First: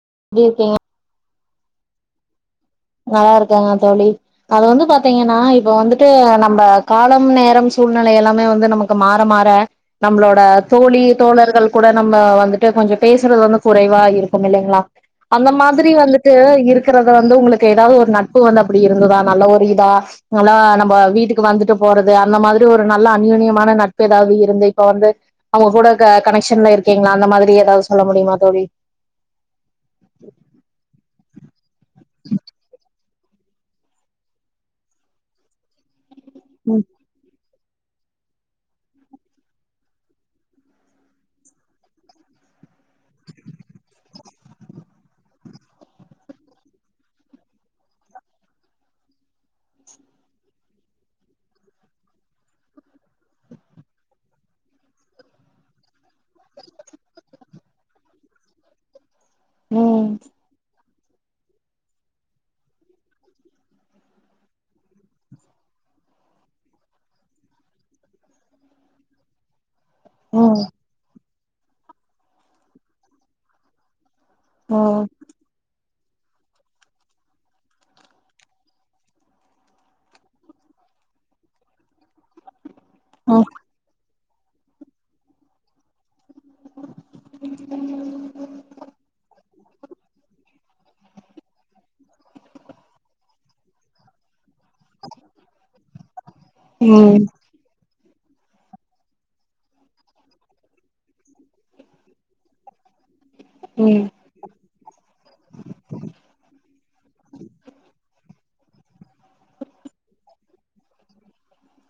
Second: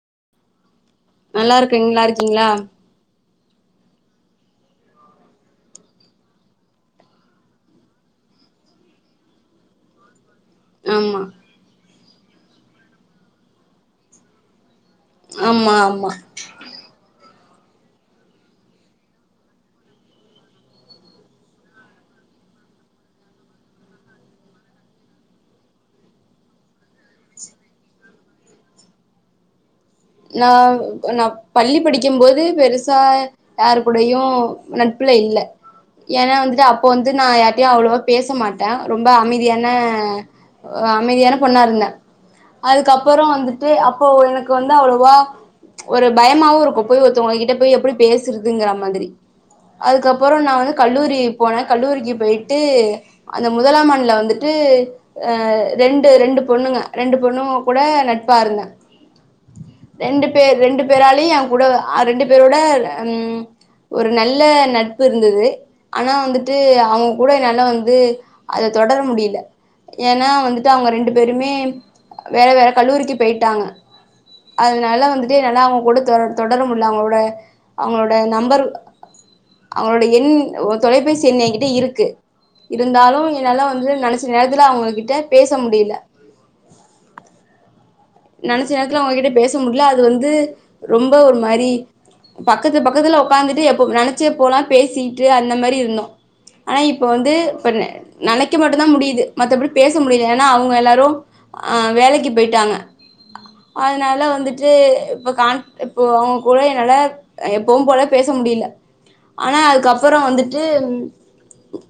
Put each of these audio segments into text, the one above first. எப்படி இருக்கீங்க நல்லா இருக்குங்களா இருக்கீங்களா நல்லா இருக்காங்க தோழி அது வந்து பாாரத்தீங்கன்னா இப்ப வந்துட்டு நம்ம காலம் நேரம் சூழ்நிலை எல்லாமே வந்து நமக்கு மாற மாற நம்மளோட தோழி ஆமா தோழர்கள் கூட நம்ம வந்துட்டு கொஞ்சோ பேசுறது வந்து குறைவா இருக்கும் இல்லைங்களா அந்த ஆமா மாதிரி ஆமா வந்துட்டு இருக்கறத வந்து உங்களுக் க்கு ஏதாவது ஒரு நட்பு வந்து அப்படி இருந்ததா நல்ல ஒரு இதா நல்லா நம்ம வீட்டுக்கு வந்துட்டு போறது அந்த மாதிரி ஒரு நல்ல அநயூனியமான நட்பு ஏதாவது இருந்து இப்ப வந்து அவங்க கூட கனெக்ஷன்ல இருக்கீங்களா அந்த மாதிரி ஏதாது சொல்ல முடியுமா தோழி நான் நான் பள்ளி படிக்கும் போது பெருசா யாரு கூடயையும் நட்புல இல்ல ஏனா வந்துட்டு அப்போ வந்து நா டய்யு அவ்வளோவா பேச மாட்டேன் ரொம்ப அமைதியான அமைதியான பொண்ணா இருந்த அதுக்கப்ரோ வந்துட்டு அப்போ எனக்கு வந்து அவ்வளோவா ஒரு பயமாவும் இருக்கும் போய் ஒருத்தவங்ககிட்ட போய் எப்படி பேசுறதுங்கற மாதிரி அதுக்கப்ரோ நான் வந்து கல்லூரி போனேன் கல்லூரிக்கு போயிட்டு அந்த முதலாமண்ல வந்துட்டு அ ரெண்டு ரெண்டு பொண்ணுங்க ரெண்டு பொண்ணுும் கூட நட்பா இருந்தேன் [unintelligible] ம் ரெண்டு பேர் ரெண்டு பேராலயும் என் கூட ரெண்டு பேரோட உம் ஒரு நல்ல நட்பு இருந்தது ஆனா வந்துட்டு அவங்க கூட என்னால வந்து அத தொடர முடியல ஏனா ம் வந்துட்டு அவங்க ரெண்டு பேருமே வேற வேற கல்லூரிக்கு போயிட்டாங்க அதனால ம் வந்துட்டு என்னால அவங்க குட தொ தொடர மூடில்ல அவங்களோட அவங்களோட நம்பர் அவங்களோட எண் தொலைபேசி எண் என்கிட்ட இருக்கு இருந்தாலும் ம் என்னால வந்து நனச்ச நேரத்துல அவங்ககிட்ட பேச முடியல [unintelligible] நெனைச்ச நேத்துல உங்ககிட்ட பேச முடியல அது வந்து ரொம்ப ஒரு மாரி பக்கத்து பக்கத்துல உக்காந்துட்டு எப்ப நெனைச்ச போலா பேசிட்டு அந்த மாரி இருந்தோ ஆனா இப்ப ம் வந்து பண்ண நெனைக்க மட்டுதா முடியுது மத்தபடி பேச முடியல ஏன்னா அவங்க எல்லாரு அ வேலைக்கு போயிட்டாங்க ம் அதனால வந்துட்டு இப்ப காண் இப்போ அவங்க கூட என்னால எப்பவு போல பேச முடியல ஆனா அதுக்கப்றோ வந்துட்டு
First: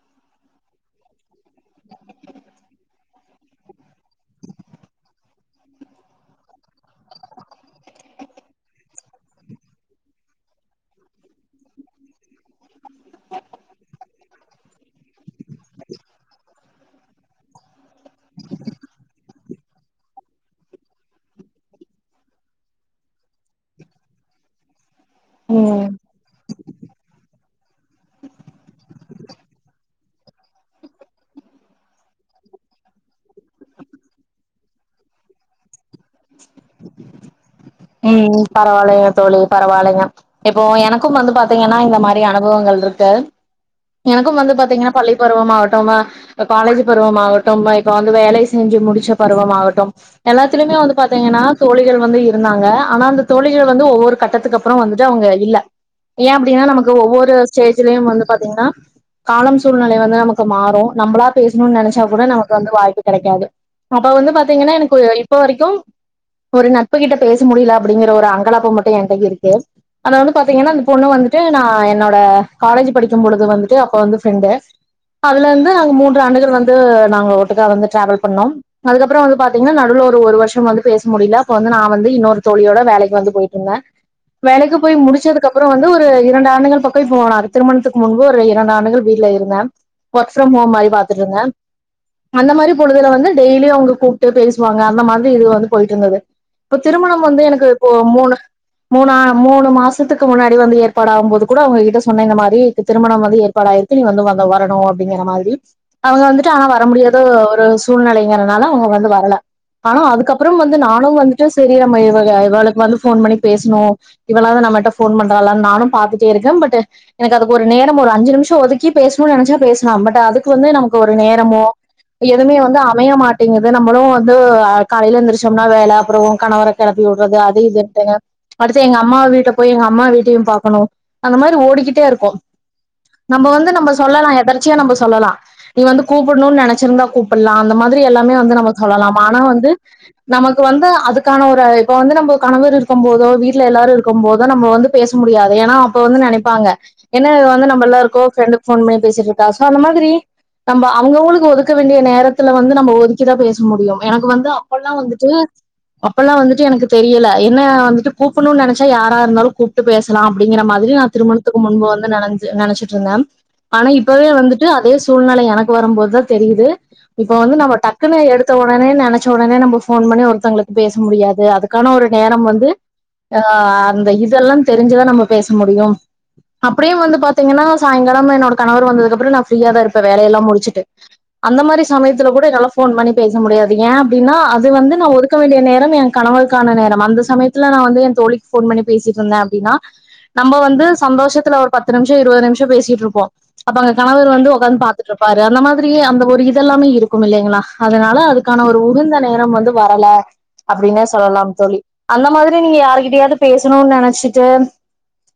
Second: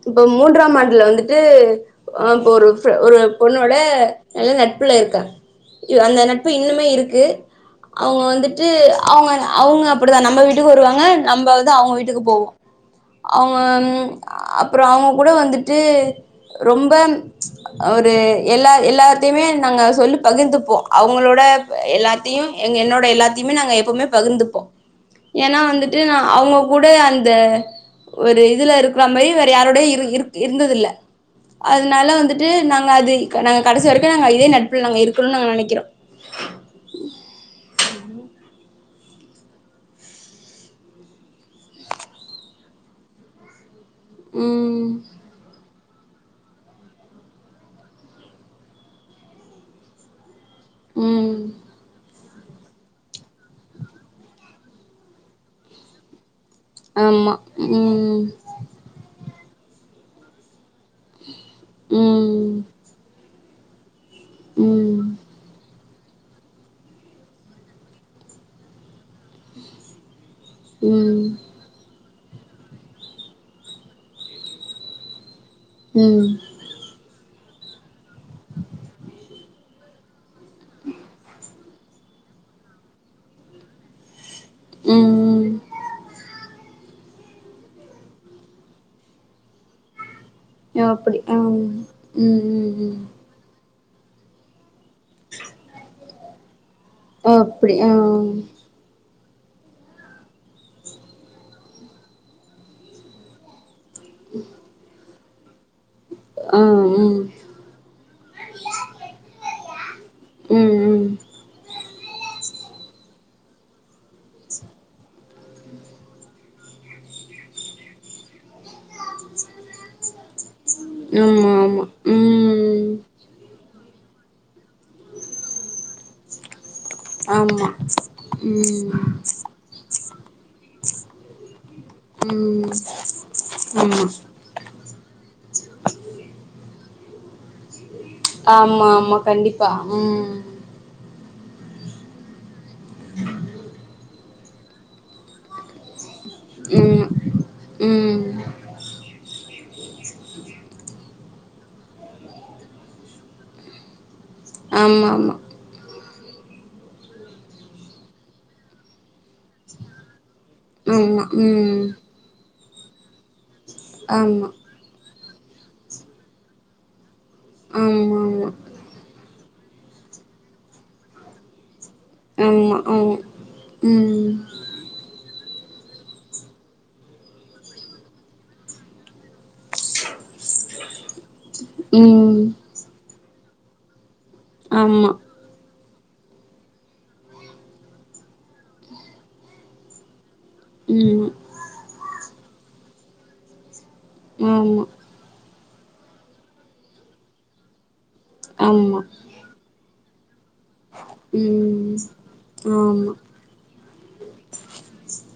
இப்ப மூன்றாம் ஆண்டுல வந்துட்டு இப்ப ஒரு ஒரு பொண்ணோட நல்ல நட்புல இருக்க அந்த நட்பு இன்னுமே இருக்கு அவுங்க வந்துட்டு அவுங்க அவுங்க அப்டிதா நம்ம வீட்டுக்கு வருவாங்க நம்ப வந்து அவுங்க வீட்டுக்கு போவோ அவுங்க அப்றோ அவுங்க கூட வந்துட்டு ரொம்ப ஒரு எல்லா எல்லாத்தையுமே நாங்க சொல்லு பகிர்ந்துப்போ அவுங்களோட எல்லாத்தையு எங்க என்னோட எல்லாத்தையுமே நாங்க எப்பவுமே பகிர்ந்துப்போ ஏன்னா ம் வந்துட்டு நா அவுங்க கூட அந்த ஒரு இதுல இருக்கிற மாரி வேற யாரோடையு இரு இருக் இருந்ததில்ல அதனால வந்துட்டு நாங்க அது நாங்க கடைசி வரைக்கு நாங்க இதே நட்புல நாங்க இருக்கணும்னு நாங்க நெனைக்கிறோ [inaudible] ம் பரவால்லைய தோழி பரவாயில்லைங்க இப்போ எனக்கும் வந்து பாத்தீங்கன்னா இந்த மாரி அனுபவங்கள் இருக்கு எனக்கும் வந்து ம் பாத்தீங்கன்னா பள்ளிப்பருவமாகாட்டுமா காலேஜ் பருவம் ஆகட்டும் இப்ப வந்து வேலை செஞ்சு முடிச்ச பருவம்மாகட்டும் எல்லாத்தலயுமே வந்து பாத்தீங்கன்னா ம் தோழிகள் வந்து இருந்தாங்க ஆனா அந்த தோழிகள் வந்து ஒவ்வொரு கட்டத்துக்கு அப்றோ வந்துட்டு அவுங்க இல்ல ஏ அப் த்தீங்கன்னா நமக்கு ஒவ்வொரு ஆமா ஸ்டேஜலயு ம் வந்து பாத்தீங்கன்னா காலம் சூழ்நிலை வந்து நமக்கு மாறு நம்பளா பேசணுனு நெனைச்சா கூட நமக்கு ம் வந்து வாய்ப்பு கெடைக்காது அப்ப வந்து பாத்தீங்கன்னா எனக்கு ம் இப்ப வரைக்கும் ஒரு நட்புகிட்ட பேச முடியல அப்டிங்கிற ஒரு அங்களாப்பு மட்டு என்கிட்ட இருக்கு அதனால பாத்தீங்கன்னா அந்த பொண்ணு ம் வந்துட்டு நா என்னோட காலேஜ் படிக்கும் பொழுது வந்துட்டு அப்ப வந்து ஃப்ரெண்டு அதுல இருந்து அங்க மூன்று ம் ஆண்டுகள் வந்து நாங்க ஒட் ட்டுகா வந்து டிராவல் பண்ணோம் அதுக்கப்றோ வந்து பாத்தீங்கன்னா நடுவுல ஒரு ஒரு வருஷம் வந்து பேச முடியல இப்ப வந்து நா வந்து இன்னொரு தோழியோட வேலைக்கு வந்து போயிட்டு இருந்தே வேலைக்கு போய் ம் முடிச்சதுக்கு ம் அப்றோ வந்து ஒரு இரண்டு ஆண்டுகள் பக் க்கோ இப்போ நா திருமணத்துக்கு முன்பு ஒரு இரண்டு ஆண்டுகள் வீட்டுல இருந்தே ஒர்க் ஃப்ரம் ஹோம் மாரி அப்டி பாத்துட்டு ஆ இருந்தே ம் ம் அந்த மாரி ம் பொழுதுல வந்து டெய்லியு அவுங்க கூப்பிட்டு பேசுவாங்க அங்க அந்த மாதிரி இது வந்து போயிட்டு இருந்தது இப்ப திருமணம் வந்து எனக்கு அப்டி இப்போ ஆ மூணு மூணா மூணு மாசத்துக்கு முன்னாடி வந்து ஏற்பாடாகும் போது கூட அவுங்ககிட்ட சொன்ன இந்த மாரி திருமணம் வந்து ஏற்பாடாயிரு க்கு நீ வந்து அங்க வரணு அப்டிங்கிற மாரி அவங்க வந்துட்டு ஆ ஆனா வர ம் முடியாத ஒரு சூழ்நிலைங்கறனால அவங்க வந்து வரல ஆனா அதுக்கப்றோ வந்து ம் நானு வந்து சேரி நம்ம இவக இவளளுக்கு வந்து ஃபோன் பண்ணி பேசணு இவளா நம்மகிட்ட ஃபோன் பண்றாலானு நானு பாத்துட்டே இருக்கே பட் எனக்கு அதுக்கு ஒரு நேரம் ஒரு அஞ்சு நிமிஷம் ஒதுக்கி பேசணும்னு நெனைச்சா பேசலாம் பட் அதுக்கு வந்து நமக்கு ஒரு நேரமோ ம் எதுவுமே வந்து அமைய மாட்டேங்குது நம்மளு வந்து காலையில எழுந்தருச்சோம்னா வேல அப்றோ கணவர கெளப்பி வுடுறது அது ஆமா ஆமா ம் ஆமா இதுண்டுங்க அடுத்து எங்க அம்மா ம் வீட்ட போய் எங்க அம்மா வீட் டையு பாக்கணு அந்த மாரி ஓடிக்கிட்டே இருக்கோ நம்ம வந்து நம்ம ம் சொல்லலா எதர்ச்சியா நம்போ சொல்லலா நீ வந்து கூப்பிடும்னு நெனைச்சிருந்தா கூப்பில்லா அந்த மா திரி எல்லாமே ஆமா ஆமா வந்து நம்ம ஆமா சொல்லலாம் ஆனா கண்டிப்பா வந்து ம் நமக்கு வந்து அதுக்கான ஒரு இப்ப வந்து நம்போ கணவர் இருக் கும் போதோ வீட்டுல எல்லாரு இருக்கு போதோ நம்ம வந்து பேச முடியாது ஏன்னா அப்ப வந்து நெனை இருப்பாங்க ம் என்ன வந்து நம்ம எல்லாருக்கோ ம் ஃபிரெண்டுக்கு போன் பண்ணி பேசிட்ருக் நா சோ அந்த மாதிரி நம்ம அவங்கவுங்களுக்கு ஒதுக்க வேண்டிய நேரத்துல வந்து நம்ம ஒதுக்கிதா பேச முடியு எனக்கு வந்து அப்பல்லா ஆமா வந்துட்டு அப்பல்லா வந்துட்டு எனக்கு தெரியல என்ன வந்துட்டு கூப்பிடணும்னு நினைச்சா யாரா இருந்தாலு கூப்புட்டு பேசலா அப்படிங்கிற மாதிரி நா ஆமா ஆமா திருமணத்துக்கு ம் முன்பு வந்து நனஞ் நனைச்சிட்டு இருந்தே ஆனா இப்பவே ஆமா வந்துட்டு அதே சூழ்நிலை எனக்கு வரும்போதா தெரியுது இப்ப வந்து நம்ம டக்குனு ஆமா எடுத்த ஒடனே நெனைச் ச ஒடனே நம்ப போன் பண்ணி ஒருத்தங்களுக்கு பேச முடியாது அதுக் அதுக்கான ஒரு நேரம் வந்து ஆமா ஆமா ஆமா ஆ அந்த ம் இதெல்லா தெரிஞ்சிதா நம்ம பேசு முடியு அப்டியே வந்து பாத்தீங்கன்னா சாய்ங்காலம் என்னோட கணவர் வந்ததுக்கப்பறோ நா பிரீயா தா இருப்பே வேலையெல்லா முடிச்சுட்டு அந்த மாரி சமயத்துல ம் கூட என்னால போன் பண்ணி பேச முடியாது ஏ அப்டின்னா அது வந்து நா ஆமா ஒதுக் நேரம் என் கணவருக்கான நேரம் அந்த சமயத்துல நா வந்து என் தோழிக்கு போன் பண்ணி பேசிட்டு இருந்தே அப்டின்னா நம்ம வந்து ம் சந்தோஷத்துல ஒரு பத்து நிமிஷோ இருபது நிமிஷோ பேசிட்ருப்போ அப்ப அங்க கணவர் வந்து ஒக்காந்து ஆமா பாத்துட்ருப்பாரு அந்த மாதிரியே அந்த ஒரு இது எல்லாமே இருக்கம் இல்லலைங்களா அதனால அதுக்கான ஒரு ஆமா உகுந்த நேரம் வந்து வரல அப்டின்னே சொல்லலாம் தோழி ம் அந்த மாதிரி நீங்க ஆமா யாருகிட்டயாவது பேசணும்னு நெனச்சிட்டு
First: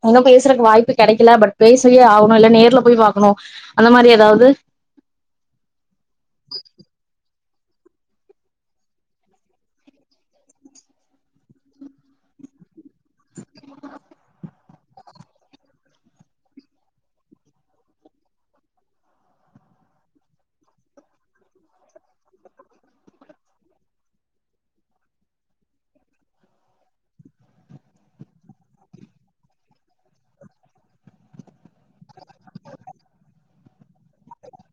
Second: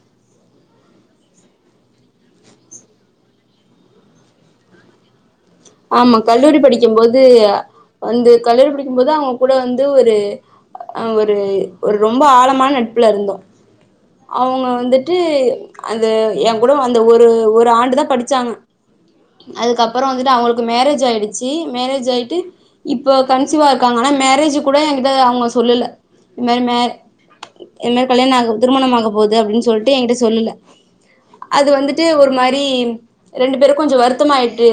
இன்னு பேசுறக்கு வாய்ப்பு கெடைக்கல பட் பேசியே ஆகணு இல்ல நேர்ல போய் பாக்கணு அந்த மாரி ஏதாவது ஆமா கல்லூரி படிக்கும்போது வந்து கல்லூரி படிக்கும் போது அவங்க கூட வந்து ஒரு ஆ ஒரு ஒரு ரொம்ப ஆழமான நட்புல இருந்தோ அவுங்க வந்துட்டு அந்த ஏ கூட அந்த ஒரு ஒரு ஆண்டுதா படிச்சாங்க அதுக்கப்பறோ வந்துட்டு அவுங்களுக்கு மேரேஜ் ஆயிடுச்சி மேரேஜ் ஆயிட்டு இப்ப கன்சிவா இருக்காங்கா ஆனா மேரேஜ் கூட எங்கிட்ட அவுங்க சொல்லல இது மாரி மே இது மாரி கல்யாணோ ஆக திருமணமாக போகுது அப்டின்னு சொல்ட்டு எங்கிட்ட சொல்லல அது வந்துட்டு ஒரு மாரி ரெண்டு பேருக் கொஞ்சோ வருத்தமாயிட்டு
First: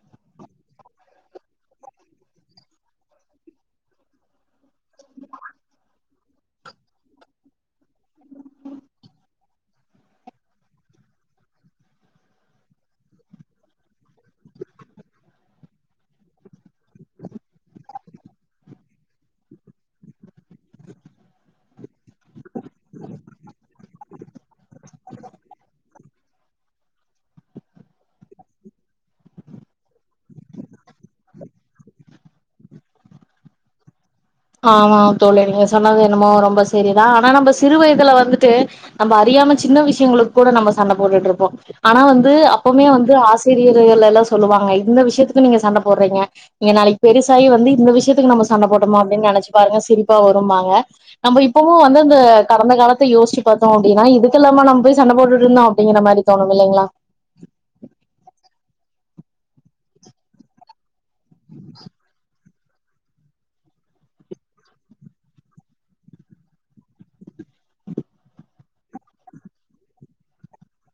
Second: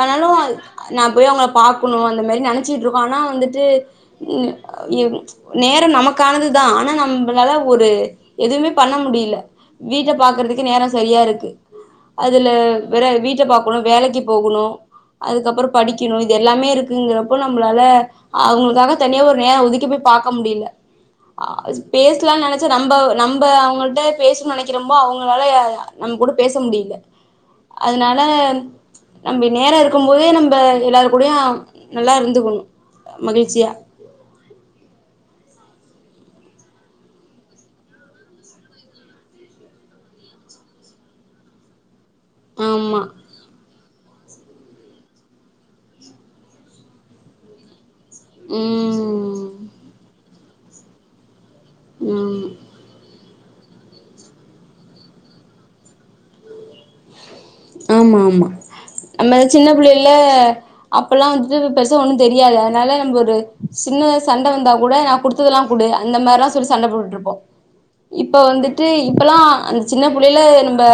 ஆனாலு நா போய் அவுங்கள பாக்கணு அந்த மாரி நெனைச்சீட்டுருக்கோ ஆனா வந்துட்டு ன் ம் நே நேர நமக்கானதுதா ஆனா நம்பளால ஒரு எதுவுமே பண்ண முடில வீட்ட பாக்குறதுக்கே நேரோ சரியா இருக்கு அதுல வேற வீட்ட பாக்கணு வேலக்கி போகணு அதுக்கப்பறோ படிக்கணு இது எல்லாமே இருக்குங்கிறப்போ நம்மளால அவுங்களுக்காக தனியா ஒரு நேரோ ஒதுக்கி பொய் பாக்க முடில ஆ பேசலான்னு நெனைச்சா நம்ப நம்ப அவங்கள்ட்ட பேசனும்னு நெனைக்கிறம்போ அவுங்களால நம்ம கூட பேச முடில அதனால நம்ப நேரோ இருக்கும் போதே நம்ப எல்லாரு கூடயு நல்லா இருந்துக்கணு மகிழ்ச்சியா ஆமாம் தோழரே நீங்க சொன்னது என்னமோ ரொம்ப செரிதா ஆனா நம்ப சிறு வயதுல வந்துட்டு நம்ப அறி றியாம சின்ன விஷயங்களுக்கு கூட நம்ம சண்ட போட்டுட்ருப்போ ஆனா வந்து அப்பமே ஆமா வந்து ஆசிரியர்கள்லெல்லா சொல் சொல்லுவாங்க இந்த விஷயத்துக்கு நீங்க சண்ட போடுறீங்க நீங்க நாளைக்கி பெருசாயி வந்து இந்த விஷயத்துக்கு நம்ம சண்ட போட்டமா அப் ம் பாருங்க சிரிப்பா வரும்பாங்க நம்ம இப்பவு வந்து அந்த ம் கடந்த காலத்த யோசிச் பாத்தோ அப்டின்னா இதுக்கு எல்லாம நம்ம போய் சண்ட போட்டுட்ருந்தோ அப்படிங்கிறமாரி தோணும் இல்லைங்களா ஆமா ஆமா நம்ம சின்ன பிள்ளேல அப்பெல்லா வந்துட்டு பெருச ஒண்ணு தெரியாது அதனால நம்ப ஒரு சின்னதா சண்ட வந்தா கூட நா குடுத்ததெல்லா குடு அந்த மாரில்லா சொல்லி சண்ட போட்டுட்ருப்போ இப்ப வந்துட்டு இப்பெல்லா அந்த சின்ன புள்ளைளேல நம்ப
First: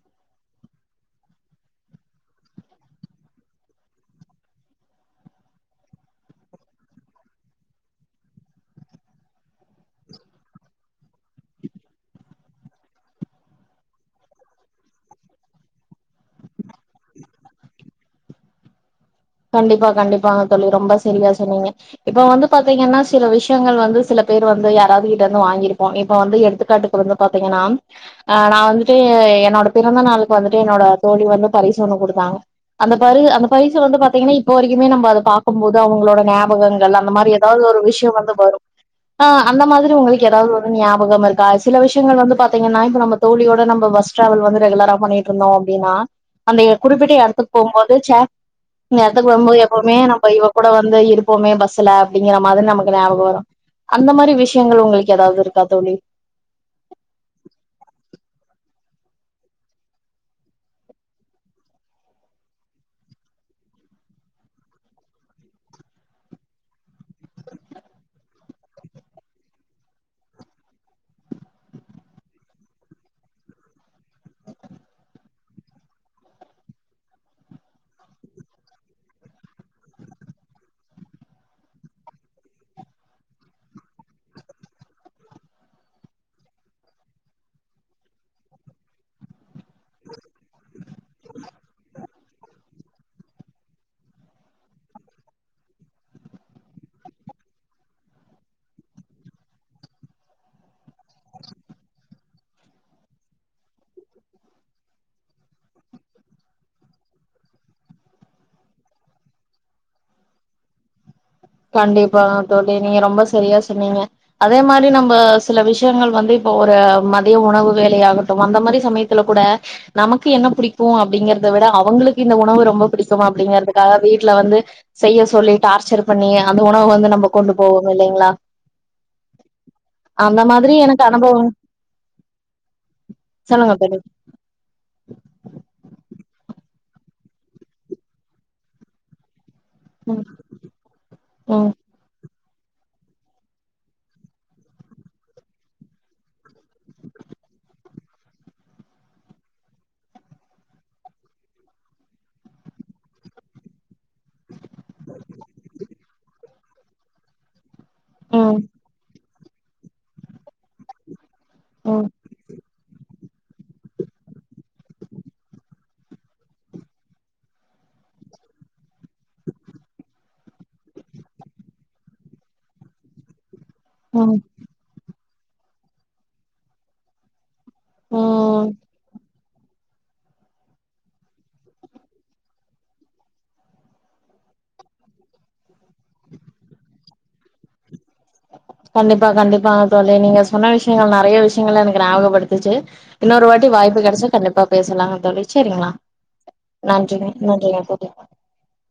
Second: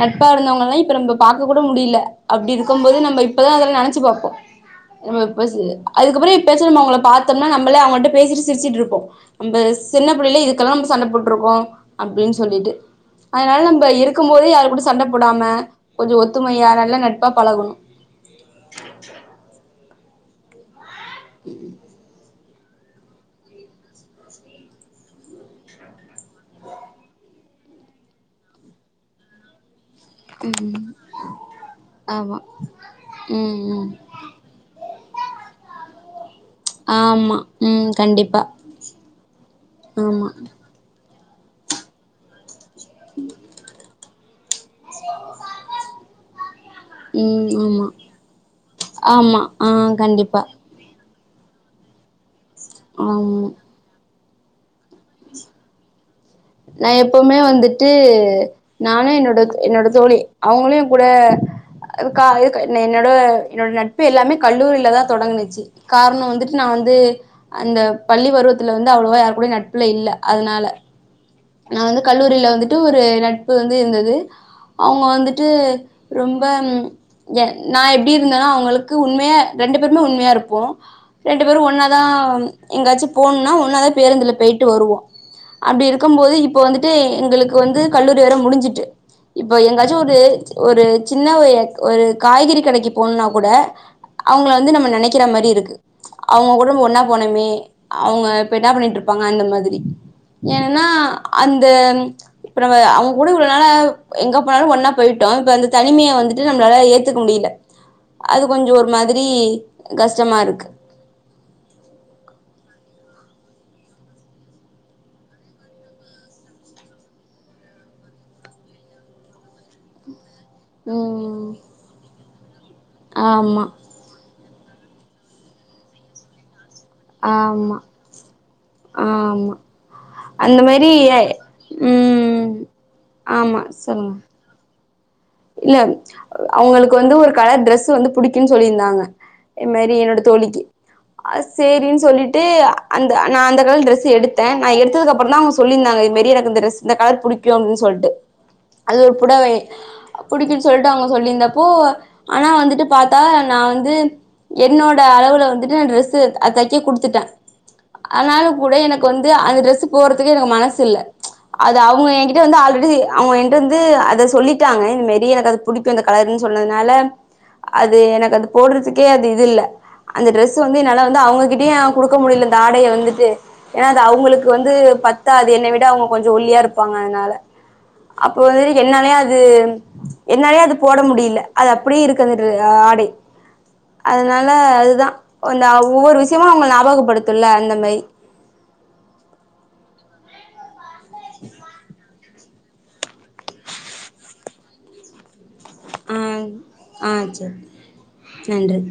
நட்பா இருந்தவங்கல்லா இப் ப நம்ப பாக்க கூட முடில அப்டி இருக்கும் போது நம்ப இப்பதா அதெல்லா நெனைச்சி பாப்போ நம்ம இப்ப சி அதுக்கப்பறோ எப்பயாச்சு நம்ம அவுங்கள பாத்தோம்னா நம்மளே அவங்கள்ட்ட பேசிட்டு சிரிச்சிட்ருப்போ நம்ப சின்ன புள்ளேல இதுக்கெல்லா நம்ம சண்ட போட்டுருக்கோ அப்டின் சொல்லிட்டு அதனால நம்ம இருக்கும் போதே யாருகூடயு சண்ட போடாம கொஞ்சோ ஒத்துமையா நல்லா நட்பா பழகணு கண்டிப்பா கண்டிப்பாங்க தோழி ரொம்ப சரியா சொன்னீங்க இப்ப வந்து பாத்தீங்கன்னா சில விஷயங்கள் வந்து சில பேர் வந்து யாராவது கிட்ட இருந்து வாங்கியிருப்போ இப்ப வந்து எடுத்துக்காட்டுக்கு வந்து பாத்தீங்கன் னாம் ஆ நா வந்துட்டு என்னோட பிறந்த நாளுக்கு வந்துட்டு என்னோட ம் தோழி வந்து பரிசு ஒண்ணு ஆமா குடுத்தாங்க அந்த பரி அந்த ம் பரிசு ம் வந்து பாத் தேங்கே இப்போ வரைக்குமே நம்ம அத பாக்கும் போது அவுங்களோட ஞாபகங்கள் அந்த மாரி ஆமா ஏதாவது ஒரு ம் விஷ்யோ வந்து கண்டிப்பா வரு ஆ அந்த மாரி உங்களுக்கு ஆமா ஏதாவது ஒரு ஞாபகமிருக்கா சில விஷ்யங்கள் வந்து பாத் பாத்தீங்ன்னா இப்ப நம்ம தோழியோட நம்ம பஸ் டிராவல் வந்து ரெகுலரா பண்ணிட்டுருந்தோ அப்டின்னா அந்த ஏ குறிப்பிட்ட எடத்துக்கு ம் ஆமா போம்போது ச்ச இந்த எடத்துக்கு ஆமா வரும்போது ஆ எப்பவுமே நம்ப கண்டிப்பா இவ கூட வந்து போயிருப்போமே பஸ்ல அப்டிங்கிற மாரி நமக்கு ஞாபகோ வரு ஆமா அந்த மாரி விஷ்யங்கள் உங்களுக்கு ஏதாவது இருக்கா தோழி நா எப்பவுமே வந்துட்டு நானு என்னோட என்னோட தோழி அவுங்களையு கூட அதுக்கா அதுக்கு என்னை என்னோட நட்பு எல்லாமே கல்லூரியிலதா தொடங்கனுச்சு காரணோ வந்துட்டு நா வந்து அந்த பள்ளி பருவத்துல வந்து அவ்ளோவா யாரு கூடயு நட்புல இல்ல அதனால நா வந்து கல்லூரியில வந்துட்டு ஒரு நட்பு வந்து இருந்தது அவங்க வந்துட்டு ரொம்ப ம் எ நா எப்டி இருந்தனா அவுங்களுக்கு உண்மையா ரெண்டு பேருமே உண்மையாருப்போ ரெண்டு பேரு ஒன்னா தா எங்காச்சு போணுனா ஒன்னா தா பேருந்துல பெய்ட்டு வருவோ அப்டி இருக்கும் போது இப்ப வந்துட்டு எங்களுக்கு வந்து கல்லூரி வேற முடிஞ்சுட்டு இப்போ எங்காச்சு ஒரு ஒரு சின்ன ஒரு ஒரு காய்கறி கடைக்கி போணுனா கூட அவங்கள வந்து நம்ம நெனைக்கிற மாரி இருக்கு அவங்க கூட நம்ம ஒண்ணா போனமே அவங்க இப்ப என்ன பண்ணிட்டுருப்பா ப்பாங்க அந்த மாதிரி ஏனா அந்த இப்ப நம்ப அவுங்க கூட இவ்ளோ நாளா எங்க போனாலு ஒன்னா போயிட்டோ இப்ப அந்த தனிமைய வந்துட்டு நம்மளால ஏத்துக்க முடி இல்ல அது கொஞ்சோ ஒரு மாதிரி கஷ்டமாருக்கு கண்டிப்பாங்க தோழி நீங்க ரொம்ப சரியா சொன்னீங்க அதே மாரி நம்ப சில விஷ்யங்கள் வந்து இப்போ ஒரு மதிய உணவு வேலையாகட்டு அந்த மாரி சமயத்துல கூட நமக் கு என்ன புடிக்கு ம் அப்டிங்கறத விட அவுங்களுக்கு இந்த உணவு ரொம்ப புடிக்குமா ஆமா அப்டிங்கறதுக்காக வீட்ல வந்து செய்ய சொல்லி டார்ச்சர் பண்ணி அந்த உணவு வந்து நம்ம கொண்டு போவோ இல்லைங்ளா ஆ ஆமா அந்த மாரி எனக்கு அனுபவம் ம் ஆமா சொல்லுங்க இல்ல அவங்களுக்கு வந்து ஒரு கலர் ட்ரெஸ்ஸு வந்து புடிக்குன்னு சொல்லியிருந்தாங்க இது மாதிரி என்னோட ம் தோழிக்கி அ ம் சேரின் சொல்லி ட்டு அந்த நா அந்த கலர் ட்ரெஸு எடுத்த நா எடுத்ததுக்கு அப்றோ தா அவங்க சொல்லிருந்தாங்க இந் மேரி இந்த ட்ரெஸ் இந்த கலர் புடி இப்பயு அவுங்கனு சொல்ட்டு அது ஒரு புடவை அ புடிக்குன்னு சொல்லிட்டு அவங்க சொல்லியிருந்தப்போ ஆனா வந்துட்டு பாத்தா நா வந்து என்னோட அளவுல வந்துட்டு நா ட்ரெஸ்ஸு அது தைக்க குடுத்துட்ட அதனாலு ம் கூட எனக்கு வந்து அந்த ட்ரெஸ்ஸு போறதுக்கு எனக்கு மனசில்ல அது ம் அவங்க என்கிட்ட வந்து ஆல்ரெடி அவங்க என்ட வந்து அத சொல்லிட்டாங்க இது மாரி எனக்கு அது புடிக்கு அந்த கலர்ன்னு சொன்னதுனால அது எனக்கு அது போடுறதுக்கே அது இதுல்ல அந்த ட்ரெஸ் வந்து என்னால வந்து அவங்ககிட்டயு குடுக்க முடியல இந்த ஆடைய வந்துட்டு ஏனா அது ம் அவங்களுக்கு வந்து பத்தாது என்ன விட அவங்க கொஞ்சோ ஒல்லியா இருப்பாங்க அதனால அப்ப ம் வந்துட்டு என்னாலைய அது என்னாலையு அது போட முடியல அது அப்டியே இருக்கு அந்த ஆடை அதனால அதுதா அந்த ஒவ்வொரு விஷயமு அவங்க ஞாபகப்படுத்துல அந்த மாரி கண்டிப்பா கண்டிப்பாங்க தோழி நீங்க சொன்ன விஷ்யங்கள் நறைய விஷ்யங்கள் எனக்கு ஞாபகபடுத் துச்சு இன்னொரு வாட்டி வாய்ப்பு கெடச்சா கண்டிப்பா பேசலாங்க தோழி செரிங்னா ஆ ஆ நன்றிங்க சரி நன்றிங்க தோழி நன்றி